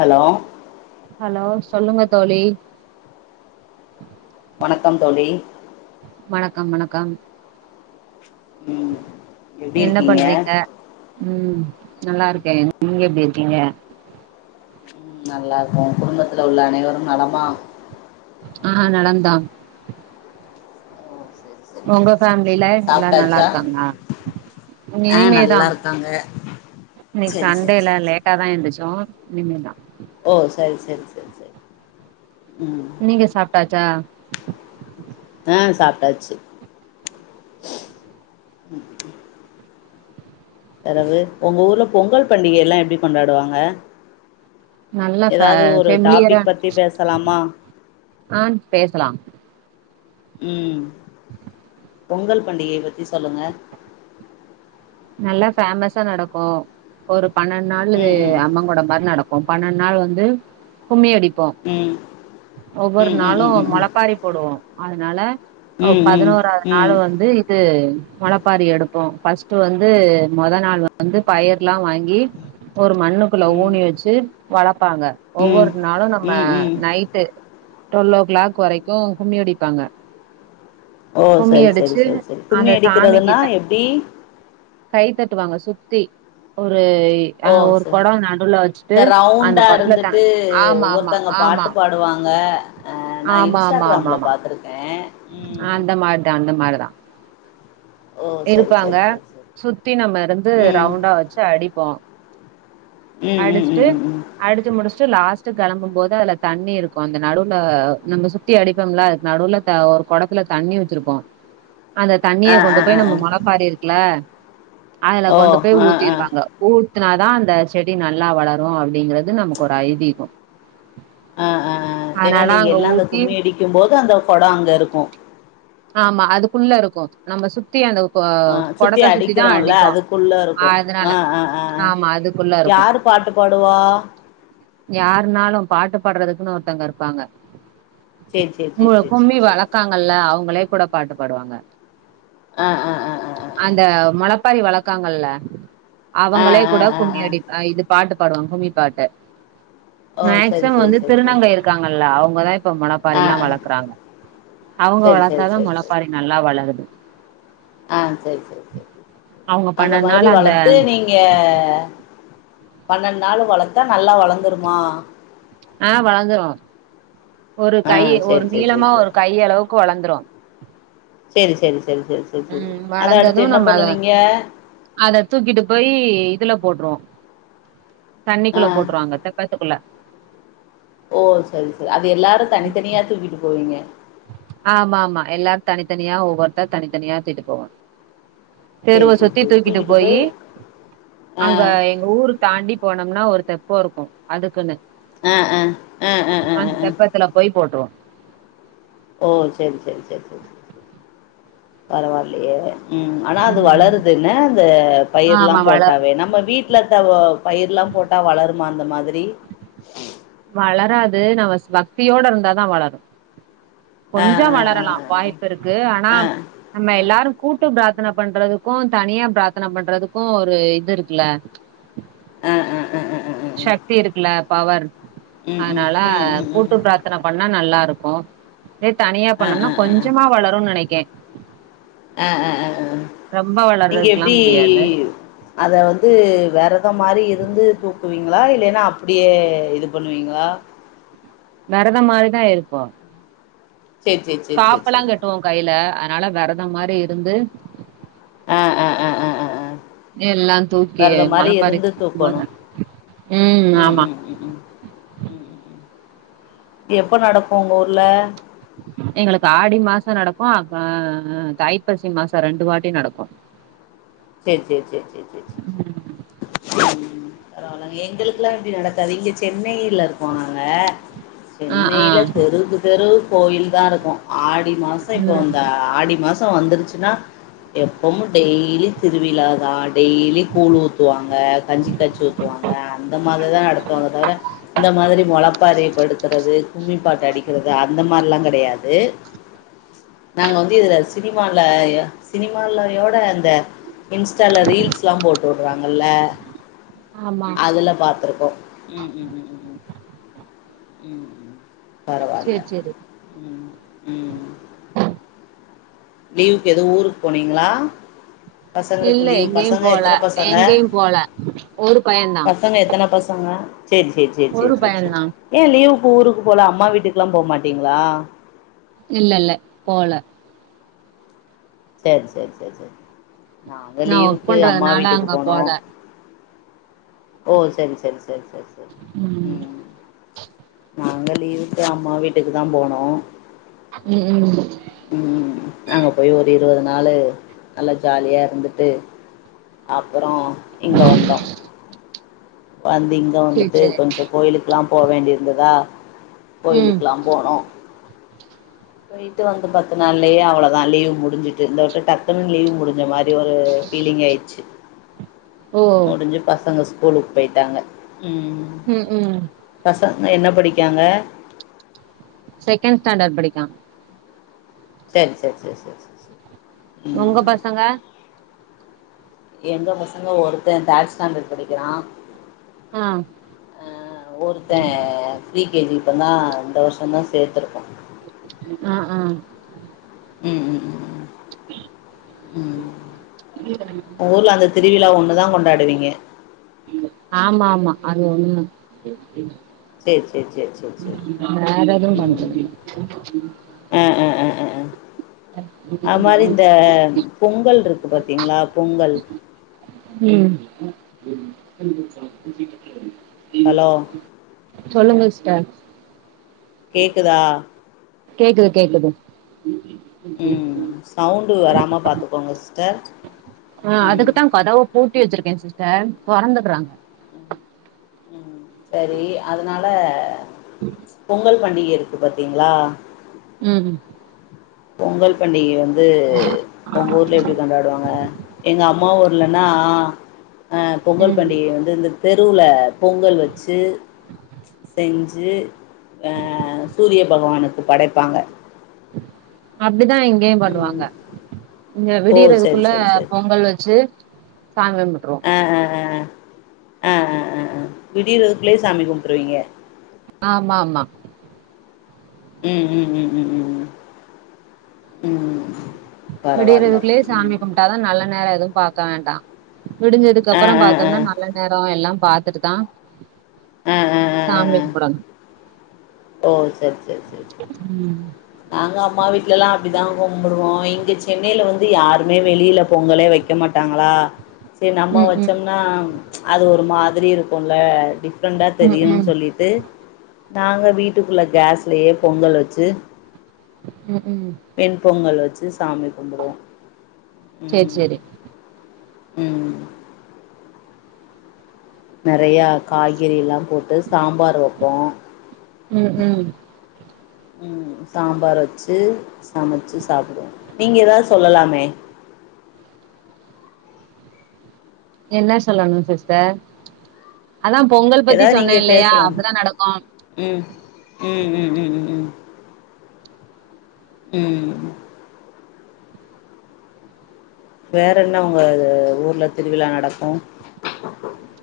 Hello hello சொல்லுங்க தோழி வணக்கம் தோழி வணக்கம் வணக்கம் ம் எப்டி என்ன இருக்கீங்க பண்றீங்க ம் நல்லா இருக்கே நீங்க எப்டி இருக்கீங்க ம் நல்லா இருக்கோ குடும்பத்துல்ல உள்ள அனைவரும் நலமா ஆ நலந்தா ஓ செரி செரி உங்க செரி செரி ஃபேம்லில எல்லா நல்லா சாப்ட்டாச்சா இருக்காங்ளா ஆ இனிமேதா நல்லா இருக்காங்க இன்னைக் செரி செரி சண்டேல செரி செரி லேட்டாதா எந்துர்ச்சோ இனிமேதா ஓ சரி சரி சரி சரி ம் நீங்க சாப்ட்டாச்சா ஆ சாப்ட்டாச்சு பெறகு உங்க ஊர்ல பொங்கல் பண்டிகைல்லா எப்டி கொண்டாடுவாங்க நல்லா ஃபெ ஏதாவது ஒரு ஃபெமிலியரா டாபிக் பத்தி பேசலாமா ஆ பேசலா ம் பொங்கல் பண்டிகை பத்தி சொல்லுங்க நல்லா ஃபேமஸா நடக்கு ஒரு பன்னெண் நாள்ளு ம் ம் அம்ம குட மாரி நடக் கு பன்னெண் நாள் வந்து கும்மி அடிப்போ ம் ஒவ்வொரு ம் ம் நாளு ம் ம் மொளப்பாரி போடுவோ அதனால ம் ம் பதினோராவது நாள் ம் வந்து து மொளப்பாரி எடுப்போ பஸ் டு வந்து மொத நாள் வந்து பயர்லா வாங்கி ஒரு மண்ணுக்குள்ள ம் ம் ஊனி வச்சு வளப்பாங்க ம் ஒவ்வொரு நாளு நம்ம ம் ம் night to twelve o'clock வரைக்கு கும்மி அடிப்பாங்க ஓ கும்மி சரி அடிச்சு அந்த சாமிக்குத்தா டி கை தட்டுவாங்க சுத்தி ஒரு அ ஓ ஒரு சேரி கொடோ நடுவுல வச்சுட்டு இந்த அந்த ரவுண்டா கொடத்துல த இருந்துட்டு ஆமா ஆமா ஒருத்தங்க ஆமா பாட்டு பாடுவாங்க ஆ நா இன்ஸ்டாகிராமல பாத்துருக்கே ஆ ம் அந்த மாரிதா அந்த மாரிதா ஓ சரி இருப்பாங்க சரி சரி சரி சுத்தி நம்ம இருந்து ம் ரவுண்டா வச்சு அடிப்போ ம் ம் அடிச்சிடு ம் ம் ம் அடிச்சு முடிசுட்டு லாஸ்ட் கிளம்பு போது அதுல தண்ணி இருக்கு அந்த நடுவுல நம்ப சுத் தி அடிப்போம்ல நடுவுல ஒரு குடத்துல தண்ணி வச்சிருப்போ உ அந்த தண்ணிய கொண்டு போய் நம்ப மொளப்பாரி இருக்குல அதுல ஓ கொண்டு போய் ஆ ஆ ஊத்திடுவாங்க ஊத்துனாதா அந்த செடி நல்லா வளரு அப்டிங்கிறது நமக்கு ஒரு ஐதீகோ ஆ ஆ ஆ எனா அதனால நீங்க அங்க எல்லா அந்த ஊத்தி கும்மி அடிக்கு போது அந்த கொடோ அங்க இருக்கு ஆமா அதுக்குள்ள இருக்கு நம்ம சுத்தி அந்த கொ ஆ கொடத்த சுத்தி தா அடிக்கிறோல்ல அடிப்போ அதுக்குள்ள இருக்கு அதுனால ஆ ஆ ஆ ஆ ஆமா அது யாரு பாட்டு பாடுவா யாருனாலு பாட்டு பாடுறதுக்குன்னு ஒருத்தங்க இருப்பாங்க சேரி சேரி சேரி சேரி சேரி சேரி நல்லா அவுங்களே கூட பாட்டு பாடுவாங்க ஆ ஆ ஆ ஆ ஆ ஆ அந்த மொளப்பாரி வளர்க்காங்கல்ல அவங்களே ஆ கூட ஆ ஆ கும்மி ஆ. அடி இது பாட்டு பாடுவாங்க கும்மி பாட்டு ஓ சரி மேக்சிமம் சரி வந்து சரி சரி திருநங்கை சரி இருக்காங்கல்ல அவுங்கதா இப்ப ஆ மொளப்பாரில்லா ஆ வளக்குறாங்க அவுங்க சரி சரி வளத்தாதா சரி சரி மொளப்பாரி நல்லா வளருது ஆ சேரி சேரி சேரி அவங்க அந்த மாரி பண்ணனால அந்த வளர்த்து நீங் க பனெண்டு நாளு வளத்தா நல்லா வளர்ந்துருமா ஆ வளந்துரு ஒரு ஆ கை ஒரு சரி சரி சரி நீளமா சரி ஒரு கைய அளவுக்கு வளந்துரு சேரி சேரி சேரி சேரி சேரி சேரி ம் அத வளந்தது அடுத்து என நம்ம அத பண்ணுவீங்க அத தூக்கிட்டு போய் இதுல போடுருவோ ஆ தண்ணிக்குள்ள போட்டுருவாங்க தெப்பத்துக்குள்ள ஓ சேரி சேரி அது எல்லாரு தனித்தனியா தூக்கிட்டு போவீங்க ஆமா ஆமா எல்லாரு தனித்தனியா ஒவ்வொருத்த தனித்தனியா துக்கிட்டு போவோ சரி தெருவ சரி சுத்தி சரி தூக்கிட்டு போய் போயி ஆ அங்க எங்க ஊரு தாண்டி போனோம்னா ஒரு தெப்போ இருக்கு அதுக்குன்னு ஆ ஆ ஆ ஆ ஆ அதுல போய் போட்ருவோ ஓ சேரி சேரி சேரி சேரி பரவாயில்லயே ம் ஆனா அது ம் வளருது என அந்த பயிர் எல்லா ஆமா வள போட்டாவே நம்ப வீட் லஇருக்க பயிருல்லா போட்டா வளருமா அந்த மாரி வளராது நம்ம பக்தியோட இருந்தாதா வளரு ஆ கொஞ்சோ ஆ ஆ வளரலா வாய்ப்பு இருக்கு ஆனா ஆ ஆ நம்ம எல்லாரு கூட்டு பிராத்தன பண்றதுக்கு தனியா பிராத்தன பண்றதுக்கு ஒரு இது இருக்குல ஆ ஆ ஆ ஆ ஆ ஆ ஆ ஆ. சக்தி இருக்குல பவர் ம் ம் அதுனால ம் ம் ம் கூட்டு ம் பிராத் தன பண்ணா நல்லா இருக்கு இதே தனியா ஆ ஆ பண்ணோம்னா ஆ ஆ கொஞ்சமா வளரும்னு நெனைக்குற அ ஆ ஆ அ ரொம்ப இங்க வளர்றதுக்குல்லா எப்டி முடியாது அத வந்து வெரத மாரி இருந்து தூக்குவீங்ளா இல்லைனா அப்டியே இது பண்ணுவீங்ளா வெரத மாரிதா இருப்போ சேர் சேர் காப்பலா கட்டுவோ கைல அதனால வெரத மாரி இருந்து ஆ ஆ ஆ ஆ ஆ ஆ எல்லா தூக்கி வெரதம் மாரி மொளப்பாறி [inaudible] இருந்து தூக்கணு ம் ம் ம் ம் எப்ப நடக்கு உங்க ஊர்ல எங்களுக்கு ஆடி மாச நடக்கு அ தைப்பசி மாச ரெண்டு வாட்டி நடக்கு சேரி சேரி சேரி சே சே சே ம் பரவாலங்க எங்களுக்லா இப்டி நடக்காது இங்க சென்னையில இருக்கோ நாங்க ஆ ஆ சென்னையில தெருக்கு தெரு கோயில் தா இருக்கு ஆடி மா ச இப்ப ம் வந்தா ஆடி மாசோ வந்துருச்சுனா எப்பமு டெய்லி திருவிழாதா டெய்லி கூழ் ஊத்துவாங்க கஞ்சி காச்சி ஊத்துவாங்க அந்த மாதி தா நடத்துவாங்க தவிர இந்த மாதிரி மொளப்பாரிப்படுத்றது கும்மிப்பாட்டு அடிக்கிறது அந்த மார்லா கெடையா து நாங்க வந்து இதுல சினிமால சினிமாலையோட அந்த இன்ஸ்ட்டால ரீல்ஸ்லா போட்டுடுவாங்கல்ல ஆமா அதுல பாத்துருக்கோ ம் ம் ம் ம் ம் ம் ம் பரவால்ல சேரி சேரி ம் ம் லீவுக்கு எது ஊருக்கு போனீங்ளா இல்ல எங்கேயு போல எத்தன பசங்க எங்கேயு போல ஒரு பைய தா பசங்க எத்தன பசங்க சேரி சேர் சே சே ஒரு சே சே பையந்தா ஏ லீவுக்கு ஊருக்கு போல அம்மா வீட்டுக்லா போமாட்டீங்ளா இல்ல இல்ல போல சேர் சேர் சே சே நாங்க நா ஒர்க் லீவுக்கு அம்மா பண்றதுனால வீட்டுக்கு அங்க போனோ போல ஓ சரி சரி சரி சரி ச ம் ம் நாங்க லீவுக்கு அம்மா வீட்டுக்கு தா போனோ ம் ம் ம் ம் அங்க போயி ஒரு இருவது நாளு நல்லா ஜாலியா இருந்துட்டு அப்பறோ இங்க வந்தோ வந்து இங்க சேரி வந்துட்டு சேரி கொஞ்சோ கோயிலுக்லா போ வேண்டி இருந்ததா ம் கோயிலுக்லா போனோ போய்ட்டு வந்து பத்து நாள்லயே அவ்ளோதா லீவு முடிஞ்சிட்டு இந்த வாட்டு டக்குன் லீவு முடிஞ்ச மாறி ஒரு பீலிங் ஆயிட்ச்சு ஓ ஓ முடிஞ்சு பசங்க ஸ்கூலுக்கு போயிட்டாங்க ம் ம் பசங்க என்ன படிக்காங்க செகண்ட் ஸ்டாண்டர்ட் படிக்கா செரி செ செ செ செ உங்க பசங்க எங்க பசங்க ஒருத்தர் தேட் ஸ்டாண்டர்ட் படிக்கிறா அ அ ஒருத்த ப்ரீ கே ஜி இப்பந்தா இந்த வருஷந்தா சேத்துருக்கோ அ அ ம் ம் ம் ம் [inaudible] உங்க ஊர்ல அந்த திருவிழா ஒன்னு தா கொண்டாடுவீங்க ஆமா ஆமா அது ஒண்ணு சேரி சேரி சேரி சேரி சேரி வேற எது பண்றதில்ல அ அ அ அ அ அது மாரி இந்த பொங்கல் இருக்கு பாத்தீங்களா பொங்கல் ம் அலோ சொல்லுங்க ஸ்டர் கேக்குதா கேக்குது கேக்குது ம் சவுண்டு வராம பாத்துக்கோங்க ஸ்டர் அ அதுக்குதா கதவ பூட்டி வச்சிருக்கே சிஸ்ட தொறந்தட்றாங்க ம் ம் சரி அதனால பொங்கல் பண்டிகை இருக்கு பாத்தீங்களா ம் பொங்கல் பண்டிகை வந்து உங்க ஊர்ல எப்டி கொண்டாடுவாங்க எங்க அம்மா ஒ ல்லன்னா அ பொங்கல் ம் பண்டிகை வந்து இந்த தெருவுல பொங்கல் வச்சு செஞ்சு அ சூரிய பகவானுக்கு படைப்பாங்க அப்டிதா இங்கயு ம் பண்ணுவாங்க இங்க ஓ சரி விடியறதுக்குள்ள சரி சரி பொங்கல் வச்சு சாமி கும்ட்ருவோ அ அ அ அ அ அ விடியதற்க்குள்ளயே சாமி கும்ட்ருவீங்க ஆமா ஆமா ம் ம் ம் ம் ம் ம் ம் பரவால்ல விடியறதுக்குள்ளயே ம் சாமி கும்ட்டாதா நல்ல நேர எதுவு பாக்க வேண்டா விடிஞ்சதுக்கு ஆ அப்புறம் ஆ பாத் ஆ ஆ தன்னா நல்ல நேர எல்லாம் பாத்துட்டு தா ஆ ஆ சாமி கும்பிடணு அ சரி சரி சரி சரி ம் நாங்க அம்மா வீட்ல எல்லா அப்படிதா கும்பிடுவோ இங்க சென்னையில வந்து யாருமே வெளியில பொங்கலே வை க மாட்டாங்களா நம்ம ம், ம், வச்சோம்னா அது ஒரு மாதிரி இருக்கும்ல டிஃப்ரெண்டா ம், தெரியும்னு ம், சொல்லி டு நாங்க வீட்டுக்குள்ள கேஸ்லயே பொங்கல் வச்சு ம் ம் வெண் பொங்கல் வச்சு சாமி கும்புடுவோ சரி, ம் சரி. ம் நெறயா காய்கறில்லா போட்டு சாம்பார் வப்போ ம் ம் ம் சாம்பார் வச்சு சமைச்சு சாப்புடுவோ நீங்க எதாவது சொல்லலாமே என்ன சொல்லணு சிஸ்ட அதா பொங்கல் பத்தி ஏதாவது சொன்னே நீங்க இல்லயா பேசலாம் அப்டிதா நடக்கு ம் ம் ம் ம் ம் ம் ம் வேற என்ன உங்க இது ஊர்ல திருவிழா நடக்கு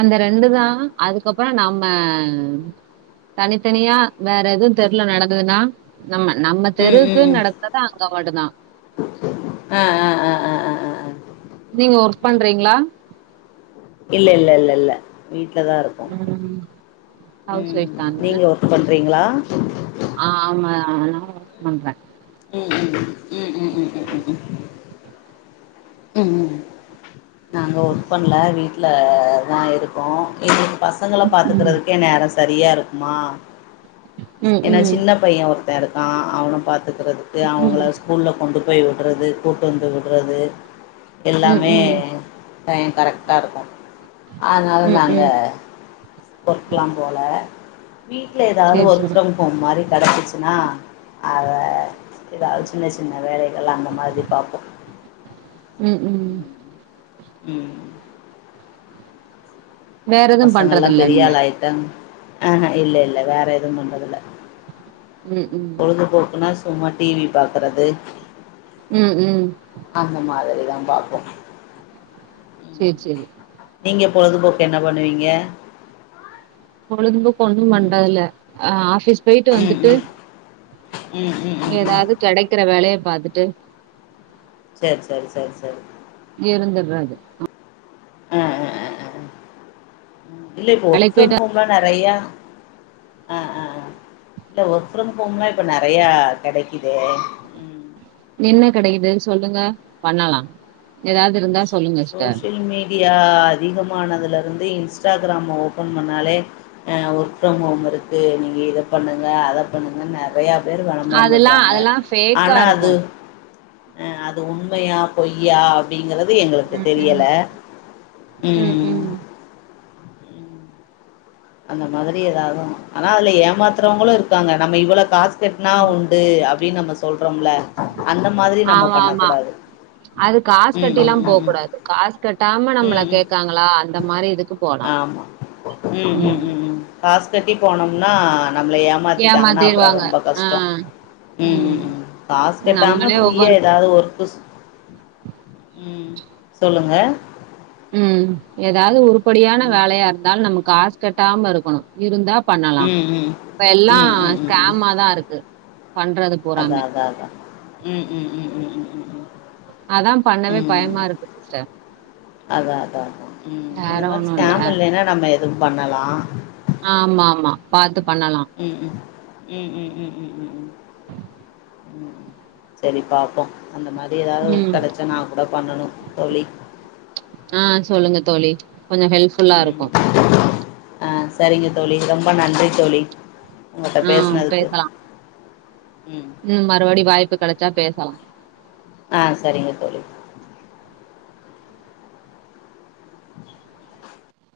அந்த ரெண்டு தா அதுக்கப்புற நம்ம தனித்தனியா வேற எது தெருல நடந்ததுன்னா நம்ம நம்ம ம் ம் தெருக்குன்னு ம் நடக்குறது அங்க மட்டு தா ஆ ஆ ஆ ஆ ஆ ஆ அ நீங்க ஒர்க் பண்றீங்களா இல்ல இல்ல இல்ல இல்ல வீட்ல தா இருக் ம் ஹவுஸ் ஒய்ஃப் தாங்க பண்றீங்ளா ஆ ஆமா நா ஒர்க் பண்றே ம் ம் ம் ம் ம் ம் ம் ம் ம் ம் ம் ம் நாங்க ஒர்க் பண்ல வீட்ல தா இருக்கோ பசங்கள ம். பாத்துக்குறதுக்கே நேர சரியா இருக்குமா ம், என்ன ம், சின்ன பைய ஒருத்த இருக்கா அவன பாத்துக்குறதுக்கு ம், அவுங்கள ஸ் கூல்ல கொண்டு போய் விடுறது கூட்டு வந்து விடுறது ம், எல்லாமே ம், டைய கரெக்டா இருக்கு அதனால ம், நாங்க ம். ஒர்க்லா போல வீட்ல எதாவ்து சரி, ஒர்க் சரி. ஃப்ரம் ஹோம் மாரி கெடச்சிச்சுனா அத எதாவ்து சின்ன சின்ன வேலைகள் அந்த மாதிரி பாப்போ ம் ம் ம் வேற எதுவும் பசங்கல்லா பண்றதில்ல பெரிய நீங்க? ஆளாயிட்டங் ஆ இல்ல இல்ல வேற எதுவு பன்றதில்ல ம், ம். பொழுதுபோக்குன்னா சும்மா டி வி பாக்குறது ம் ம் அந்த மாதிரிதா பாப்போ செரி செரி நீங்க பொழுதுபோக்கு என்ன பண்ணுவீங்க பொழுதுபோக்கு ஒண்ணு ம் பண்றதில்ல அ ஆஃபிஸ் போய்ட்டு ம் வந்துட்டு ம் ம் ம் ம் ம் எதாவ்து கெடக்கிற வேலைய பாத்துட்டு செர் சரி சரி சரி இருந்துறது ஆ ஆ ஆ ஆ ஆ இல்ல இப்போ ஒர்க் வேலைக்கு ஃப்ரம் போயிட்டா ஹோம்லா நெறையா ஆ ஆ ஆ இல்ல ஒர்க் ஃப்ரம் ஹோம்லா இப்போ நெறையா கெடக்குதே என்ன கெடைக்குது சொல்லுங்க பண்ணலா எதாவ்து இருந்தா சொல்லுங்க சிஸ்டர் டியா அதிகமானதுல இருந்தே இன்ஸ்டாகிராம ஓபன் பண்ணாலே அ ஒர்க் ஃப்ரம் ஹோம் இருக்கு நீங்க இத பண்ணுங்க அத பண்ணுங்கன் நெறைய பேரு வெளம்பர அதெல்லா பன்றாங்க அதெல்லா ஃபேக்கா ஆனா அது இருக்கு அ அது உண்மையா பொய்யா ங்குறது எங்களுக்கு ம் தெரியல ம் ம் ம் அந்த மாதிரி எதாவ்து ஆனா அதுல ஏமாத்துறவங்களு இருக்காங்க நம்ம இவ்வள காசு கட்னா உண்டு அப்டின்னு நம்ம சொல்றோம்ல அந்த மாதிரி நம்ம ஆமா பண்ண ஆமா கூடாது அது காஸ் கட்டில்லா போகூடாது காசு கட்டாம ம் நம்மள ம் ம் கேக்காங்களா அந்த மாரி இதுக்கு போலா ஆமா ம் ம் ம் ம் காசு கட்டி போனம்னா நம்ள ஏ மாத்திட்டாங்கன்னா அப்றோ ஏமாத்திருவாங்க ரொம்ப ஆ கஷ்டொ ம் ம் ம் காஸ் கட்டாம நம்மளே ஃப்ரீயா ஒவ்வொரு எதாவ்து ஒர்க்கு ம் சொல்லுங்க ம் ஏதாவ்து உறுப்படியான ம் வேலையாருந்தாலு நம்மகாசு கட்டாமருக்கனு இருந்தா பண்ணலா ம் ம் இப்ப எல்லா ம் ம் ம் ம் ஸ்கேமாதாருக்கு பண்றது அதா பூராமே அதா அதா ம் ம் ம் ம் ம்ம்ம் அதா பண்ணவே பயமாருக்கு சிஸ்டர் அதா அதா அதா ம் அந்த வேற மாரி ஒண்ணும் இல்ல ஸ்கேம் இல்லைன்னா நம்ம எதுவு பண்ணலா ஆமா ஆமா பாத்து பண்ணலா ம் ம் ம் ம் ம் ம் ம் ம் ம் செரி பாப்போ அந்த மாதிரி எதாவது ம் கெடச்சா நா கூட பண்ணனு தோழி ஆ சொல்லுங்க தோழி கொஞ்சோ ஹெல்ப் ம் ஆ செரிங்க தோழி ரொம்ப நன்றி தோழி உங்கள்ட்ட ஆ பேஸ்னதுக்கு பேசலாம் ம் ம் மறுபடி வாய்ப்பு கெடச்சா பேசலா ஆ செரிங்க தோழி